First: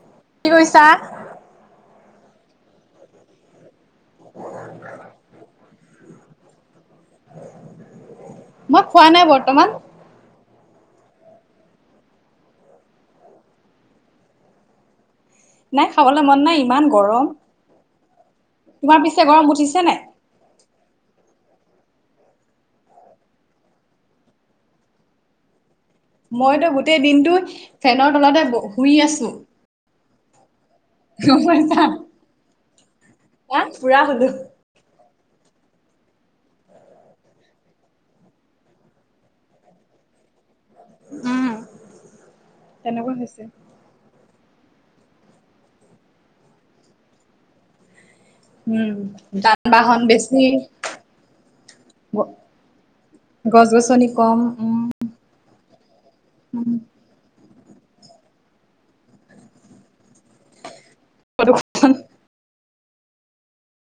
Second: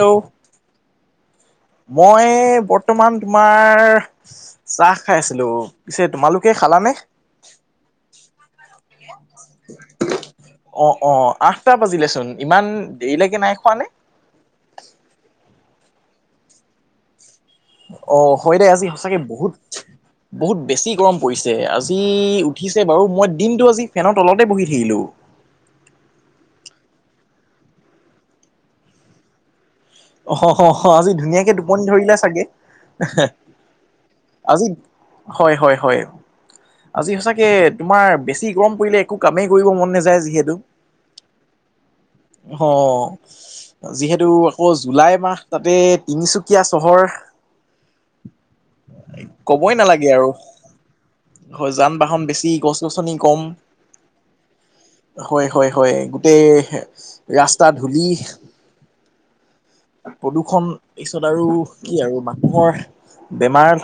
Hello কি কৰিছা? মই বৰ্তমান তোমাৰ চাহ খাই আছিলোঁ, পিছে তোমালোকে খালানে? মই খোৱা নাই বৰ্তমান। অ', অ', আঠটা বাজিলেচোন ইমান দেৰিলেকে নাই খোৱানে? নাই, খাবলৈ মন নাই ইমান গৰম। অ', হয়, দে আজি তোমাৰ সঁচাকে পিছে গৰম বহুত, উঠিছে নাই? বহুত বেছি গৰম পৰিছ আজি উঠিছে বাৰু, মই দিনটো আজি ফেনৰ তলতে বহি থাকিলোঁ। মইতো গোটেই দিনটো ফেনৰ তলতে ব-শুই আছোঁ। [unintelligible] আজি ধুনীয়াকে টোপনি ধৰিলে চাগে। আহ পুৰা শুলো। আজি হয়, হয়। হয়, আজি সঁচাকে তোমাৰ বেছি গৰম পৰিলে একো কামেই কৰিব মন নেযায় যিহে অ', উম, তেনেকুৱা হৈছে। যিহেতু আকৌ জুলাই মাহ তাতে, তিনিচুকীয়া চহৰ। উম, যান ক'বই বাহন নালাগে আৰু বেছি। হয়, যান বাহন বেছি, গছ গছনি কম। গছ গছনি কম, উম। হয়, হয়, হয়, গোটেই উম, ৰাস্তা ধূলি। প্ৰদূষণ পিছত আৰু প্ৰদূষণ, কি আৰু মানুহৰ বেমাৰ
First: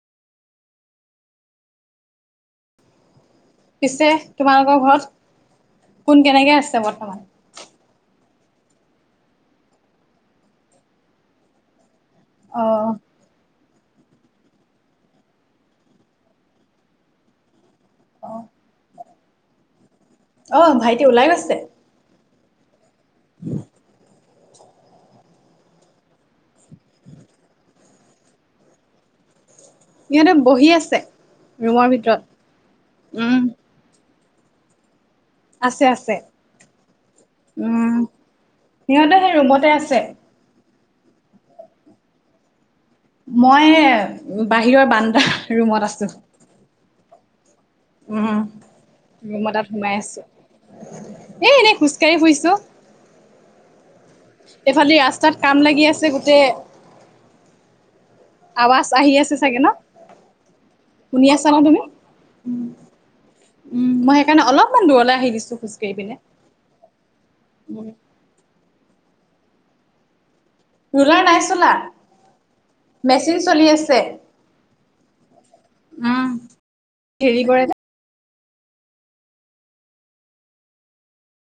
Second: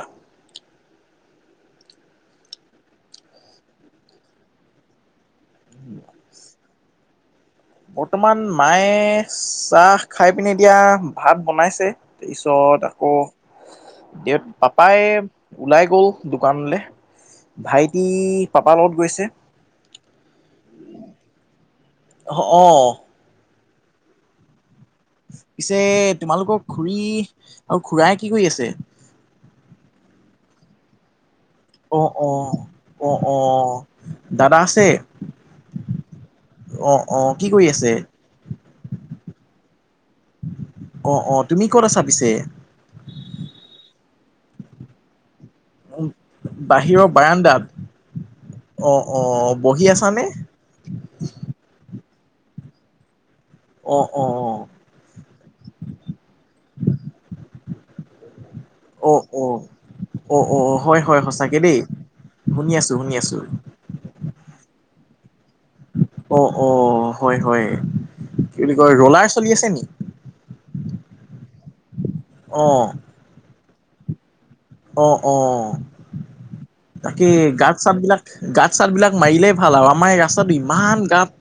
পিছে, তোমালোকৰ ঘৰত কোন, কেনেকে আছে বৰ্তমান? তোমাৰ, মায়ে চাহ খাই পিনে এতিয়া ভাত বনাইছে। পিছত অ', আকৌ এতিয়া, পাপাই ওলাই গ'ল দোকানলৈ। ভাইটি, পাপাৰ লগত গৈছে। অ', ভাইটি ওলাই গৈছে? অ', অ'। পিছে তোমালোকৰ খুড়ী আৰু খুৰাই কি কৰি আছে? ইিহঁতে বহি আছে। ৰুমৰ অ', ভিতৰত, অ', অ', উম, অ', দাদা আছে? আছে আছে অ অ কি কৰি আছে উম সিহঁতে সেই ৰুমতে আছে অ অ তুমি ক'ত আছা পিছে মই বাহিৰৰ বান্দা ৰুমত আছো বাৰণ্ডাত উম ৰুম এটাত বহি সোমাই আছো আছানে এ এনেই খোজ কাঢ়ি ফুৰিছোঁ অ অ এইফালে দি ৰাস্তাত কাম লাগি আছে গোটেই আৱাজ অ আহি আছে অ চাগে ন অ অ হয় হয় শুনি আছা ন সঁচাকে দেই তুমি উম শুনি আছো শুনি আছো উম মই সেইকাৰণে অলপমান দূৰলে আহিলো অ অ হয় হয় কি বুলি কয় ৰলাৰ চলি আছে নি ৰোলাৰ নাই চলা অ মেচিন চলি আছে অ অ উম বাকী হেৰি কৰে যে গাত চাত বিলাক গাঁত চাতবিলাক মাৰিলেই ভাল আৰু আমাৰ এই ৰাস্তাটো ইমান গত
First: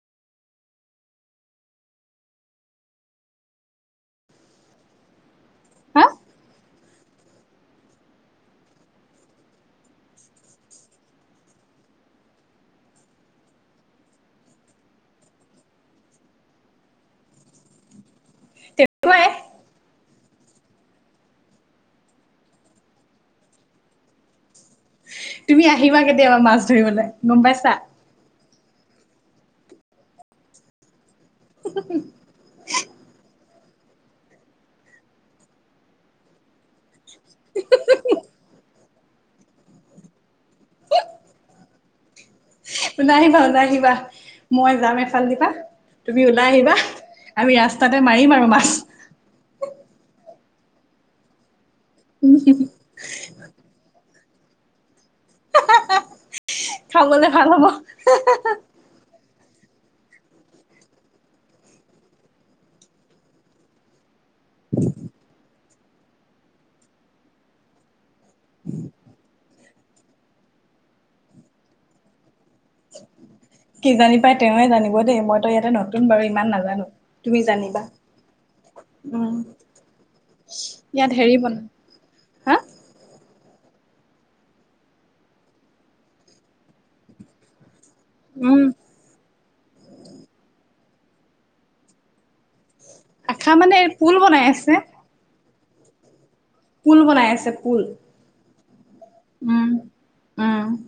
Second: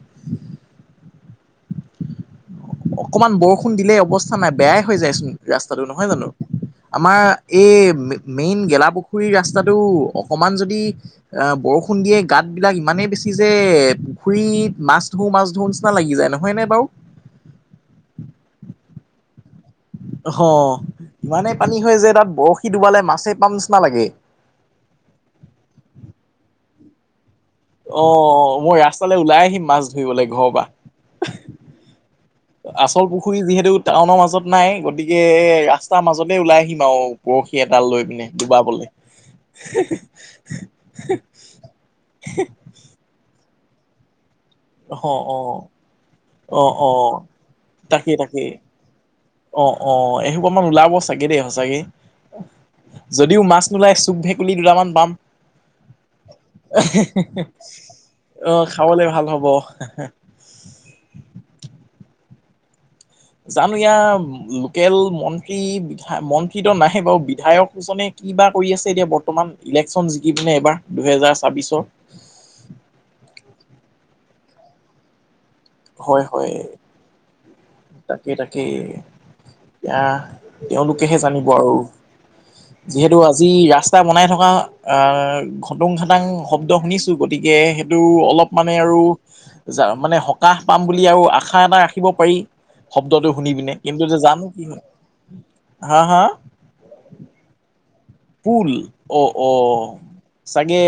অকমান বৰষুণ দিলেই অৱস্থা নাই বেয়াই হৈ যায়চোন ৰাস্তাটো হা নহয় জানো আমাৰ এই মেইন গেলাপুখুৰীৰ ৰাস্তাটো অকমান যদি বৰষুণ দিয়ে গাত বিলাক ইমানেই বেছি যে পুখুৰীত মাছ ধও মাছ ধও নিচিনা লাগি যায় নহয় ন বাৰু [inaudible] তেনেকুৱাই অ ইমানেই পানী হয় যে তাত বৰশী ডুবালে মাছে পাম নিচিনা লাগে [inaudible] তুমি আহিবা কেতিয়াবা মাছ ধৰিবলে অহ মই ৰাস্তালে ওলাই আহিম মাছ ধৰিবলে ঘৰৰ পৰা আচল পুখুৰী যিহেতু টাউনৰ মাজত নাই গতিকে ৰাস্তাৰ মাজতে ওলাই আহিম আও পখি এডাল লৈ পিনে ডুবাবলে। [unintelligible] তু নাহি ভাওনা কিবা মই অ যাম অ এফালদিপা তুমি ওলাই অ আহিবা অ আৰু এ ৰাস্তাতে তাকেই মাৰিম আৰু তাকেই মাছ। অ', অ', এসোপামান ওলাব চাগে দেই সচাকে। যদিও মাছ নোলাই চুক ভেকুলী দুটামান পাম। খাবলে ভাল হ'ব [unintelligible] অ, খাবলে ভাল হ'ব। [unintelligible] জানো ইয়া লোকেল মন্ত্ৰী বিধ মন্ত্ৰীতো নাহে বাৰু বিধায়ক এজনী কিবা কৰি আছে এতিয়া বৰ্তমান ইলেকশচন জিকি পিনে এইবাৰ দুহেজাৰ ছাব্বিছৰ? [unintelligible] কি জানি পাই তেওঁৱে জানিব দেই মইতো ইয়াতে নতুন বাৰু ইমান নাজানো তুমি জানি তাকেই-তাকেই এয়া ইয়াত তেওঁলোকেহে হেৰি জানিব বন আৰু। হা যিহেতু আজ আজি ৰাস্তা বনাই থকা আহ ঘটুং ঘটাং শব্দ শুনিছো গতিকে এইটো অলপ উম মানে আৰু মানে সকাহ পাম বুলি আৰু আশা এটা ৰাখিব পাৰি। শব্দটো শুনি আশা পিনে মানে কিন্তু পুল এতিয়া যাম বনাই আছে কিহে হা-হা? পুল বনাই আছে পুল। পুল অ', উম অ', উম চাগে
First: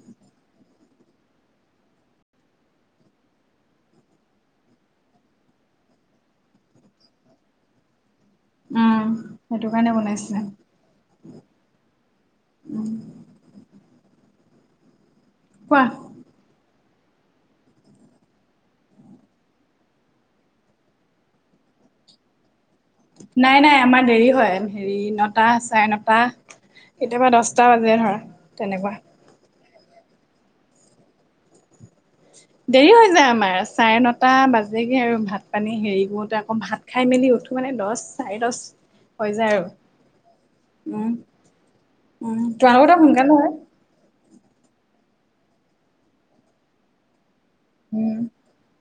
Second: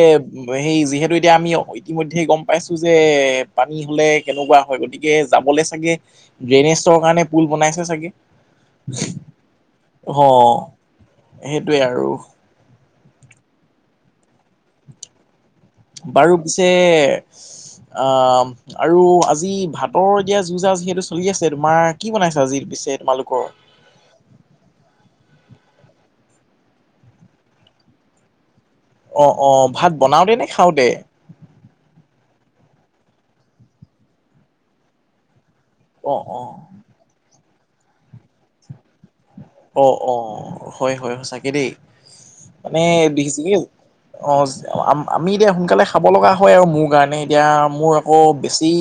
সেই যিহেতু এতিয়া আমি ইতিমধ্যেই গম পাইছোঁ যে পানী হ'লে কেনেকুৱা হয় গতিকে যাবলৈ চাগে ড্ৰেইনেচৰ কাৰণে পুল বনাইছে চাগে। উম সেইটো কাৰণে হ, বনাইছে সেইটোৱে আৰু। কোৱা বাৰু পিছে অ, আৰু আজি ভাতৰ এতিয়া যু-জা যিহেতু চলি আছে, তোমাৰ কি বনাইছা, আজি পিছে? তোমালোকৰ নাই, নাই, আমাৰ দেৰি হয়, হেৰি ন নটা- চাৰে নটা, কেতিয়াবা দহটা বাজে ধৰা। তেনেকুৱা অ, অ, ভাত বনাওতে, নে খাওঁতে? দেৰি হৈ যায় আমাৰ, চাৰে নটা বাজেগে আৰু ভাত মানে হেৰি অ কৰোতে, অ আকৌ ভাত খাই মেলি উঠো মানে দহ-চাৰি দহ হৈ যায় আৰু অ, অ, হয়, উম হয়, সচাকে দেই। উম মানে তোমালোকৰতো সোনকালে হয় [unintelligible] অ, আমি এতিয়া সোনকালে খাব লগা হয় আৰু মোৰ কাৰণে। এতিয়া মোৰ আকৌ উম বেছি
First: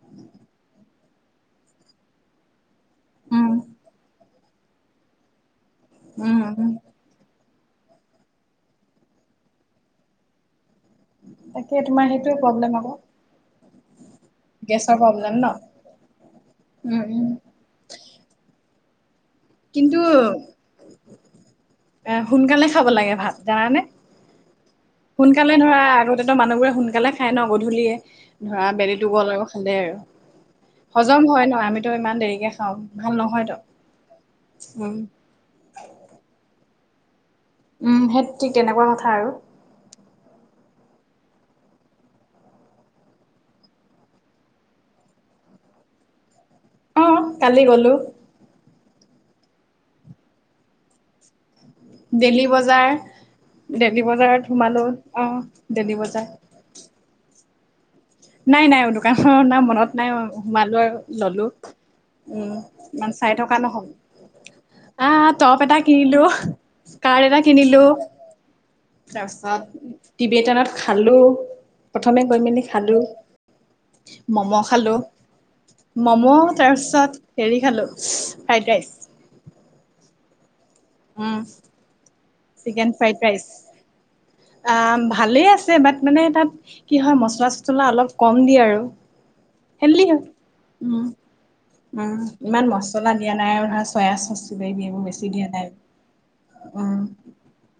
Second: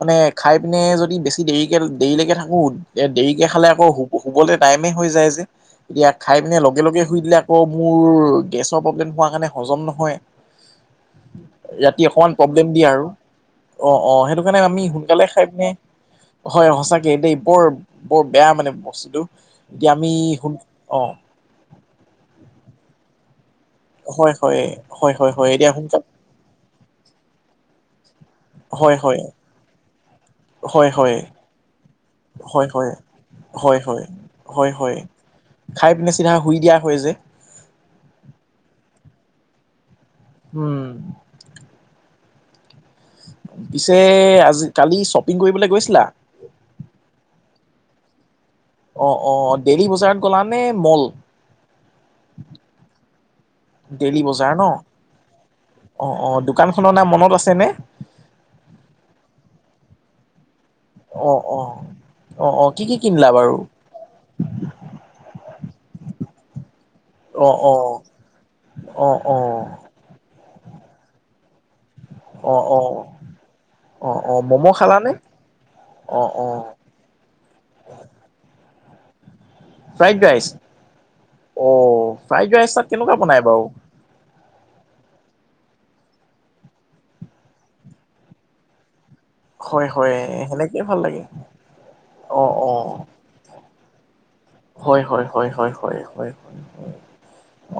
মানে, খাই পিনে যদি বেছি দেৰিকে দেৰিলৈকে থাকোঁ এতিয়া দেৰিকে উম খালে আকৌ শু-শুবলৈ টাইমেই হৈ যায় যে, এতিয়া খাই উম পিনে উম লগে-লগে শুই দিলে আকৌ, মোৰ গেছৰ প্ৰব্লেম হোৱা কাৰণে হজম নহয়। তাকে ৰাতি তোমাৰ অকনমান সেইটোৱে প্ৰব্লেম দিয়া আকৌ আৰু। অ, সেইটো কাৰণে আমি গেছৰ সোনকালে প্ৰব্লেম খাই ন পিনে হয়, উম সচাকে উম দেই, বৰ বৰ বেয়া মানে [unintelligible] কিন্তু, আমি সোন অ', এ, সোনকালে খাব লাগে ভাত। জানানে? হয় হয় হয় হয় হয় সোনকালে এতিয়া ধৰা, সোনকাল আগতেতো মানুহবোৰে সোনকালে খাই ন, গধূলিয়ে। ধৰা হয় বেলিটো হয় গল আৰু খালে, হয় হজম হয় ন আমি তই ইমান দেৰিকে হয় হয় খাওঁ, হয়। ভাল নহয় ত। হয় হয় হয়, হয়, খাই পিনে চিধা শুই দিয়া হয় যে। উম সেই ঠিক তেনেকুৱা কথা আৰু। উম। পিছে, আজি কালি শ্বপিং কৰিবলৈ গৈছিলা? অ কালি গলো। অ অ দেইলি বজাৰত গ'লা নে, মল? দেইলি বজাৰ, দেইলি ডেইলি বজাৰত বজাৰ ন? সোমালোঁ অ দেইলি বজাৰ। মত আছেনে নাই নাই দোকান না মনত নাই অ সোমালো অ ললো অ। অ উম অ কি কি ইমান কিনিলা চাই থকা বাৰু? নহল আহ টপ এটা কিনিলো কাৰ্ড এটা অ অ কিনিলো অ অ তাৰপিছত টিভিি এটানত খালো প্ৰথমে গৈ অ মেলি অ। খালোঁ অ অ ম'ম' খালো খালানে? অ ম'ম' অ তাৰপিছত হেৰি খালো সেইতাই ফ্ৰাইড ৰাইচ অ ফ্ৰাইড ৰাইচ তাত চিকেন ফ্ৰাই কেনেকুৱা বনাই বাৰু? ৰাইচ ভালেই আছে বাট মানে তাত কি হয় মচলা চছলা অলপ কম দিয়ে আৰু হেললি হয় সেনেকেই উ ভাল লাগে। উম অ ইমান অ মচলা দিয়া নাই চয়া চচ কিবা কিবি হয় এইবোৰ হয় বেছি হয় দিয়া নাই। হয় হয় হয় উম,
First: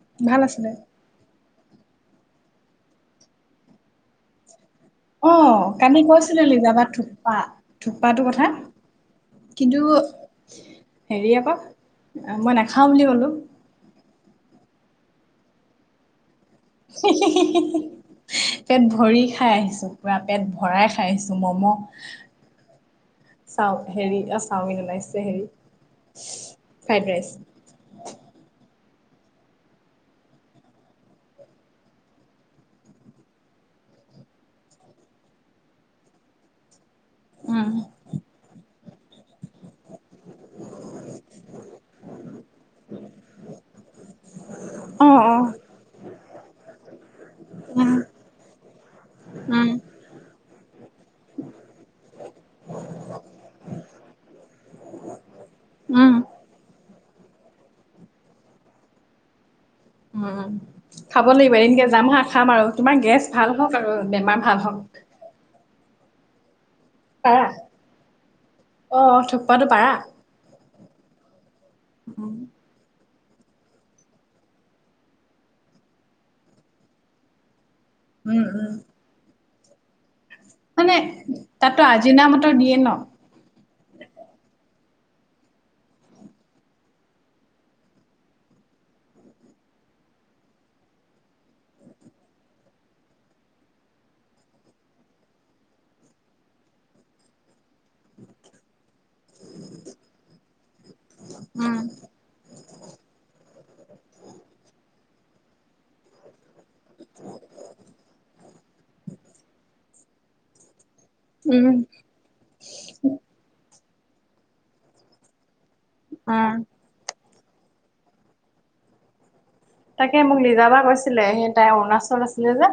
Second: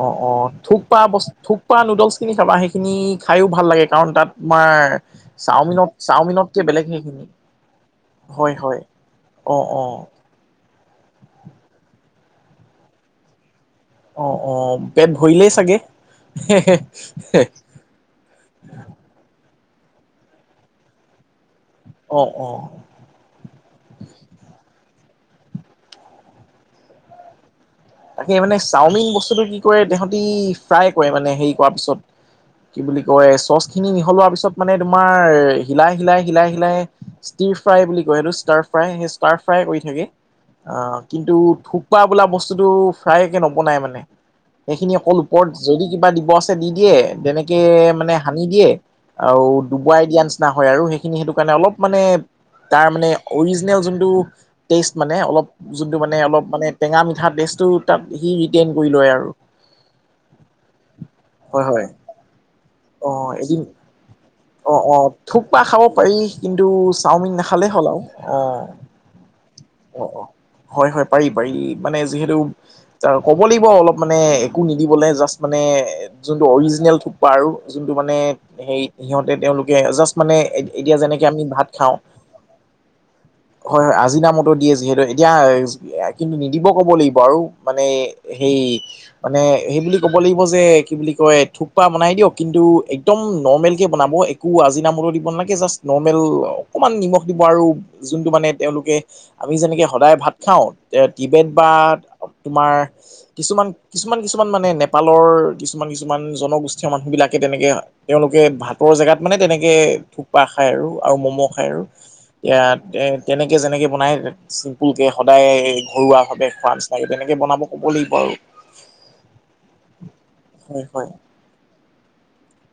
অ অ ভাল আছিলে। থোক পা থুপা নুডলচ খিনি খাবা সেইখিনি খাইো ভাল লাগে কাৰণ তাত তোমাৰ আহ চাওমিনত কানি চাওমিনতকে কৈছিলিজাবা বেলেগ সেইখিনি থোপ্পা থোপ্পাটো কথা হয় হয় অ কিন্তু অ হেৰি আকৌ মই নাখাওঁ বুলি কলো অ অ পেট ভৰিলেই চাগে পেট ভৰি খাই আহিছে চোপুৰা পেট ভৰাই খাইছোঁ ম'ম' অ অ চাও হেৰি অ চাওমিন ওলাইছে হেৰি ফ্ৰাইড ৰাইচ তাকে মানে চাওমিন বস্তুটো কি কৰে তহঁতি ফ্ৰাই কৰে মানে হেৰি কৰা পিছত কি বুলি কয় চচ খিনি মিহলোৱা পিছত মানে তোমাৰ হিলাই হিলাই হিলাই হিলাই ষ্টি উম, ফ্ৰাই বুলি কয়টো ষ্টাৰ ষ্টাৰ ফ্ৰাই কৰি থাকে অ কিন্তু থোপ্পা বোলা বস্তু বস্তুটো ফাই একে নবনাই মানে সেইখিনি অকল অ', অ', ওপৰত যদি কিবা দিব আছে দি দিয়ে তেনেকে উম, মানে সানি দিয়ে আৰু উম, ডুবুৱাই দিয়া নিচিনা হয় আৰু সেই খিনি সেইটো কাৰণে অলপ মানে তাৰ মানে অৰিজিনেল যোনটো টেষ্ট মানে অলপ যোনটো উম, মানে অলপ মানে টেঙা মিঠা বস্তুটো টেষ্ট টো সি ৰেটান কৰি লয় আৰু উম খাব লাগিব হয় এদিনকে হয় যাম হা খাম আৰু তোমাৰ অ গেছ ভাল এদিন হওক আৰু বেমাৰ ভাল অ হওঁক। অ থোপ্পা খাব পাৰি কিন্তু চাওমিন পাৰা নাখালেই হ'ল আৰু অ অ থুকপাতো পাৰা অ অ হয় হয় পাৰি পাৰি মানে যিহেতু ক'ব লাগিব অলপ মানে একো নিদিবলৈ জাষ্ট মানে যোনটো অৰিজিনেল থোপ্পা আৰু যোনটো মানে উম উম সেই সিহঁতে তেওঁলোকে জাষ্ট মানে মানে এতিয়া যেনেকে আমি ভাত তাতো খাওঁ আজিনা মটৰ দিয়ে ন হয় হয় আজি নামতো দিয়ে যিহেতু এতিয়া কিন্তু নিদিব ক'ব লাগিব আৰু মানে সেই মানে সেইব কবা লাগিব যে কি বুলি কয় থুপ্পা বনাই দিয় কিন্তু একডোম নোৰমেল বনাব একো আজি মোলু দিব নাগে জাষ্ট নৰ্মেল অকমান নিমখ দিব আৰু যোনটো মানে তেওঁলোক আমি যেনেকে সদায় ভাত খাওঁ টি বেড বা তোমাৰ কিছুমান কিছুমান কিছুমান মানে নেপালৰ কিছুমান কিছুমান জনগোষ্ঠীয় মানুহ বিলাকে তেনেকে তেওঁলোকে ভাত বৰ জেগাত মানে তেনেকে থোপ্পা খায় আৰু আৰু ম'ম' খায় আৰু এতিয়া তেনেকৈ যেনেকৈ বনায় চিম্পুলকে সদায় ঘৰুৱা ভাৱে খোৱাৰ নিচিনাকৈ তেনেকে বনাব ক'ব লাগিব আৰু তাকে মোক লিজা বা হয় হয় কৈছিলে সেই তাই অৰুণাচল আছিলে যে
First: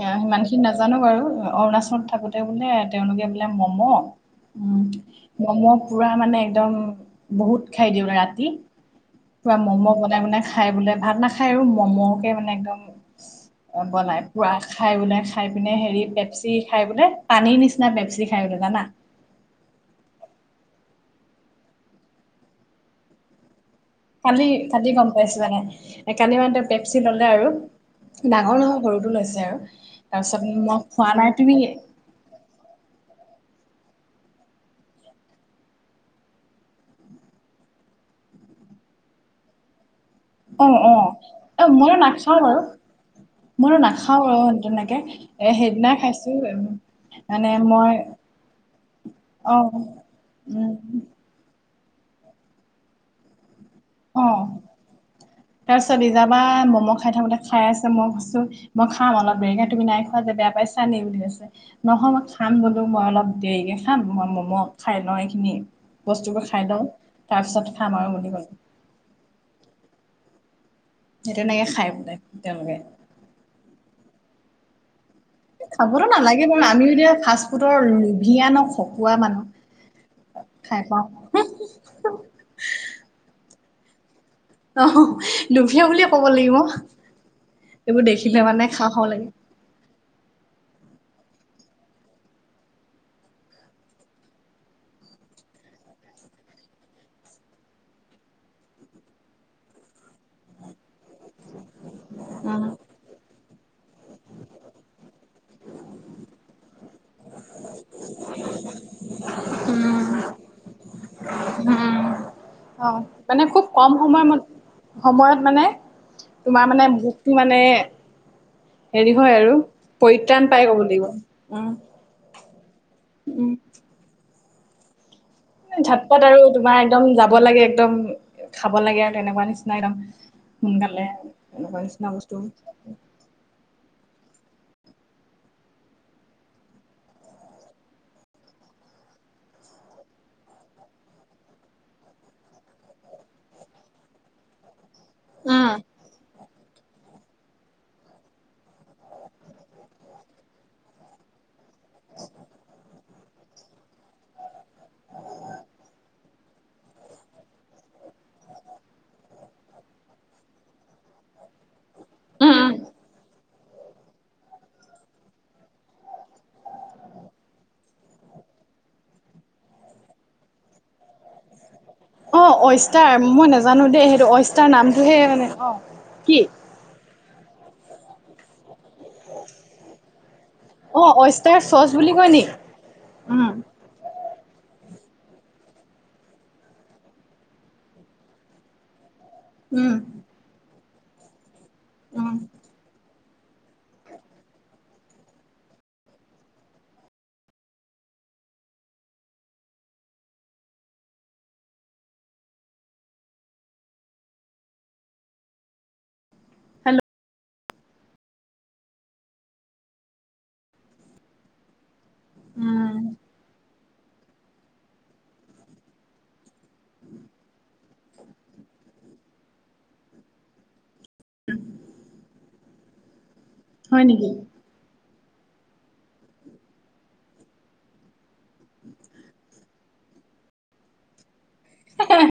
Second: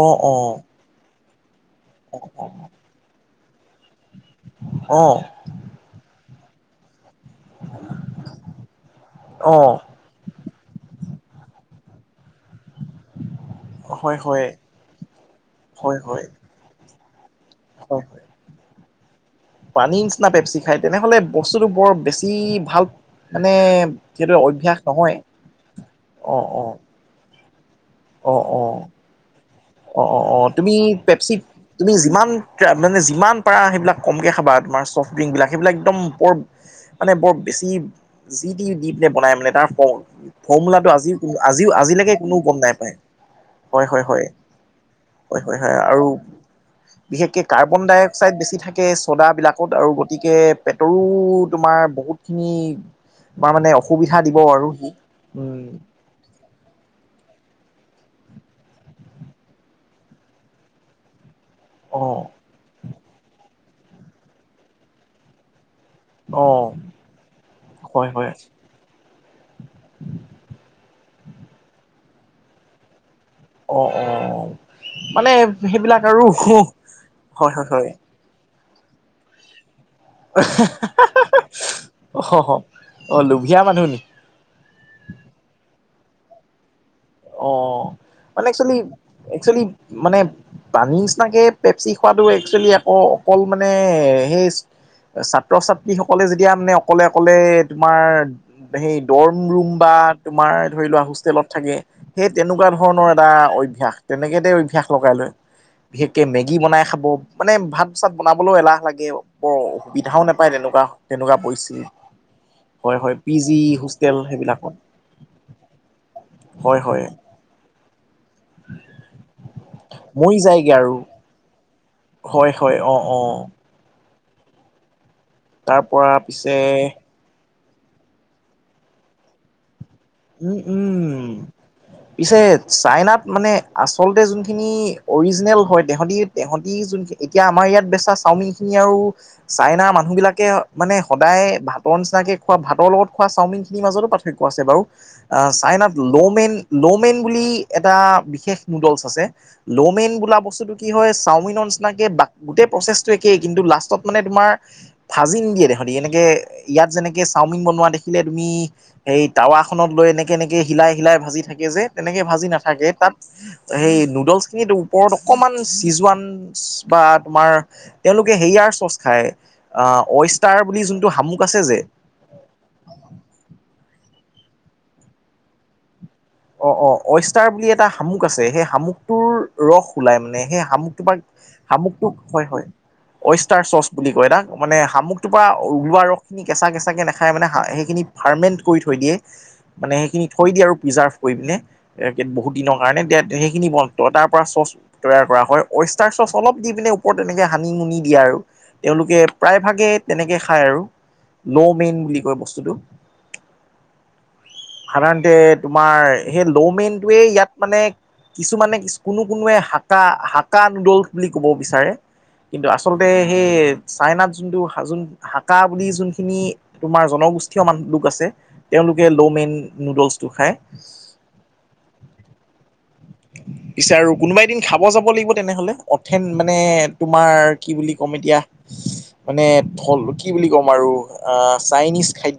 অ সিমান খিনি নাজানো বাৰু অৰুণাচলত থাকোতে বোলে তেওঁলোকে বোলে মম উ অ মম' পুৰা মানে একদম বহুত খাই দিওঁ ৰাতি অ পুৰা ম'ম' বনাই বনাই খাই বোলে ভাত নাখায় আৰু ম'ম'কে মানে একদম। হয় বনাই হয় পুৰা খাই বোলে খাই পিনে হয় হেৰি হয় পেপচি খাই বোলে। পানীৰ নিচিনা হয় হয় পেপচি খাই বোলে জানা। পানীৰ নিচিনা পেপচি খায় তেনেহলে বস্তুটো বৰ বেছি ভাল মানে সেইটো কালি অভ্যাস কালি গম নহয় পাইছো মানে, এ কালি অ মানে অ পেপচি ললে আৰু অ অ ডাঙৰ নহয় সৰুটো লৈছে আৰু। অ' অ' তাৰপিছত অ' তুমি মই খোৱা নাই পেপচিত তুমি যিমান মানে যি ইমান পাৰা সেইবিলাক কমকৈ খাবা তোমাৰ চফ্ট ড্ৰিংকবিলাক হেই বিলাক একদম বৰ মানে বৰ বেছি যি টি দি পিনে বনাই মানে তাৰ প অ ফৰ্মুলাটো অ আজি অ আজিও মইয়ো আজিলৈকে নাখাওঁ কোনোও গম বাৰু নাই পায়, মইয়ো হয় হয় নাখাওঁ হয়। অ তেনেকে হয় এ হয় হয় সেইদিনা আৰু খাইছো উ বিশেষকে কাৰ্বন ডাই অক্সাইড বেছি থাকে অ চ'দাবিলাকত আৰু গতিকে উম পেটৰো তোমাৰ বহুত খিনি মা মানে অসুবিধা দিব অ', আৰু সি উম তাৰপিছত লিজা বাই ম'ম' খাই থাকোতে খাই আছি। মই কছো, মই খাম অলপ দেৰিকে তুমি নাই খোৱা যে বেয়া পাইছা নি বুলি কৈছে। অ নহয় মই খাম বোলো মই অলপ দেৰিকে খাম মই ম'ম' খাই ল এইখিনি। বস্তুবোৰ অ খাই লওঁ, তাৰ পিছত খাম হয় আৰু বুলি হয় কলো। সেই তেনেকে খাই বোলে তেওঁলোকে। অ', অ'। মানে সেইবিলাক খাবতো আৰু নালাগে বাৰু আমি এতিয়া হয় ফাষ্ট হয় ফুডৰ হয় লোভিয়া ন খকুৱা মানুহ। খাই পাওঁ অ', অ', লোভীয়া মানুহ নে কি। অ' লুভীয়া বুলিয়ে ক'ব লাগিব। অ', এইবোৰ দেখিলে মানে এক খাওঁ খাওঁ লাগে চোৱেলীএক চোৱালী মানে পানী নিচিনাকে পেপচি খোৱাটো একচুৱেলি আকৌ অকল মানে সেই ছাত্ৰ ছাত্ৰী সকলে যেতিয়া মানে অকলে অকলে তোমাৰ সেই দৰম ৰুম বা তোমাৰ ধৰি লোৱা হোষ্টেলত থাকে, সেই উম তেনেকুৱা ধৰণৰ এটা অভ্যাস, তেনে কে তেঁও অভ্যাস লগাই লয়। বিশেষকে মেগী বনাই খাব, মানে ভাত চাত বনাবলৈও এলাহ লাগে বৰ সুবিধাও নেপায় তেনে [unintelligible] তেনেকুৱা পচিষ্ঠিতি। উম অ মানে খুব কম সময় সময়ত মানে তোমাৰ হয় মানে হয় ভোকটো মানে হেৰি হয় আৰু, মৰি পৰিত্ৰাণ পাই যায়গে ক'ব আৰু লাগিব। হয় হয়, অ', অ'। তাৰ পৰা ঝটপট আৰু পিছে তোমাৰ একদম যাব লাগে একদম খাব লাগে আৰু তেনেকুৱা নিচিনা একদম। উম সোনকালে উম, এনেকুৱা নিচিনা বস্তু। পিছে চাইনাত মানে আচলতে যোন খিন অৰিজিনেল হয়, তেহঁতি তেহঁতি যোনিন এতিয়া আমাৰ ইয়াত বেচা চাওমিন খিনি আৰু চাইনা মানুহবিলাকে মানে সদায় ভাতৰ নিচিনাকে খোৱা ভাতৰ লগত খোৱা চাওমিন খিনিৰ মাজতো পাৰ্থক্য আছে বাৰু। চাইনাত ল'মেন লমেইন বুলি এটা বিশেষ নুডলছ আছে, ল'মেইন বোলা বস্তুটো কি হয় চাওমিন নিচিনাকে গোটেই প্ৰচেছটো একেই কিন্তু লাষ্টত মানে তোমাৰ ভাজি নিদিয়ে দেহতি এনেকে ইয়াত যেনেকে চাওমিন বনোৱা দেখিলে তুমি সেই টাৱা খনত লৈ এনেকে এনেকে হিলাই হিলাই ভাজি থাকে যে তেনেকে ভাজি নাথাকে তাত সেই নুডলছ খিনিত ওপৰত অকমান চিজোৱান বা তোমাৰ তেওঁলোকে হেয়া চচ খাই, আহ অষ্টাৰ বুলি যোনটো শামুক আছে যে অ', অষ্টাৰ মই নাজানো দেই সেইটো অষ্টাৰ নামটোহে মানে অ'। কি অ', অ', অষ্টাৰ বুলি এটা শামুক আছে সেই শামুকটোৰ ৰস ওলাই মানে। সেই শামুক অ', পাৰ অইষ্টাৰ চচ বুলি শামুকটোক কয় নি? হয় হয়, উম, অষ্টাৰ চৰ্চ বুলি কয় তাক। মানে শামুকটোৰ পৰা ওলোৱা ৰসখিনি কেঁচা কেঁচাকে নেখাই মানো সেইখিনি ফাৰ্মেণ্ট কৰি থৈ দিয়ে। মানে উম, সেইখিনি থৈ দিয়ে আৰু প্ৰিজাৰ্ভ কৰি পিনে উম, বহুত দিনৰ কাৰণে সেইখিনি বন তাৰ পৰা চ'চ তৈয়াৰ কৰা হয়, ৱইষ্টাৰ চচ অলপ দি পিনে ওপৰত তেনেকে সানি মুুনি দিয়া তেওঁলোকে প্ৰায় ভাগে তেনেকে খায় আৰু। ন মেইন বুলি কয় বস্তুটো। সাধাৰণতে তোমাৰ সেই হেল্ল' লমেইনটোৱে ইয়াত মানে কিছুমানে কোনো-কোনোৱে হাটা-হাটা নুদুল বুলি ক'ব বিচাৰে। কিন্তু আচলতে সেই চাইনাত যোনটো যোন হাকা বুলি যোনখিনি তোমাৰ জনগোষ্ঠীমান লোক আছে তেওঁলোক তেওঁলোকে ন মেন নোডেলছ টো খায়। পিছে হয় আৰু নেকি? কোনোবা এদিন খাব যাব লাগিব। তেনেহলে অথেন মানে তোমাৰ কি বুলি ক'ম এতিয়া মানে থল কি? কম আৰু আ চাইনিছ খাদ্য।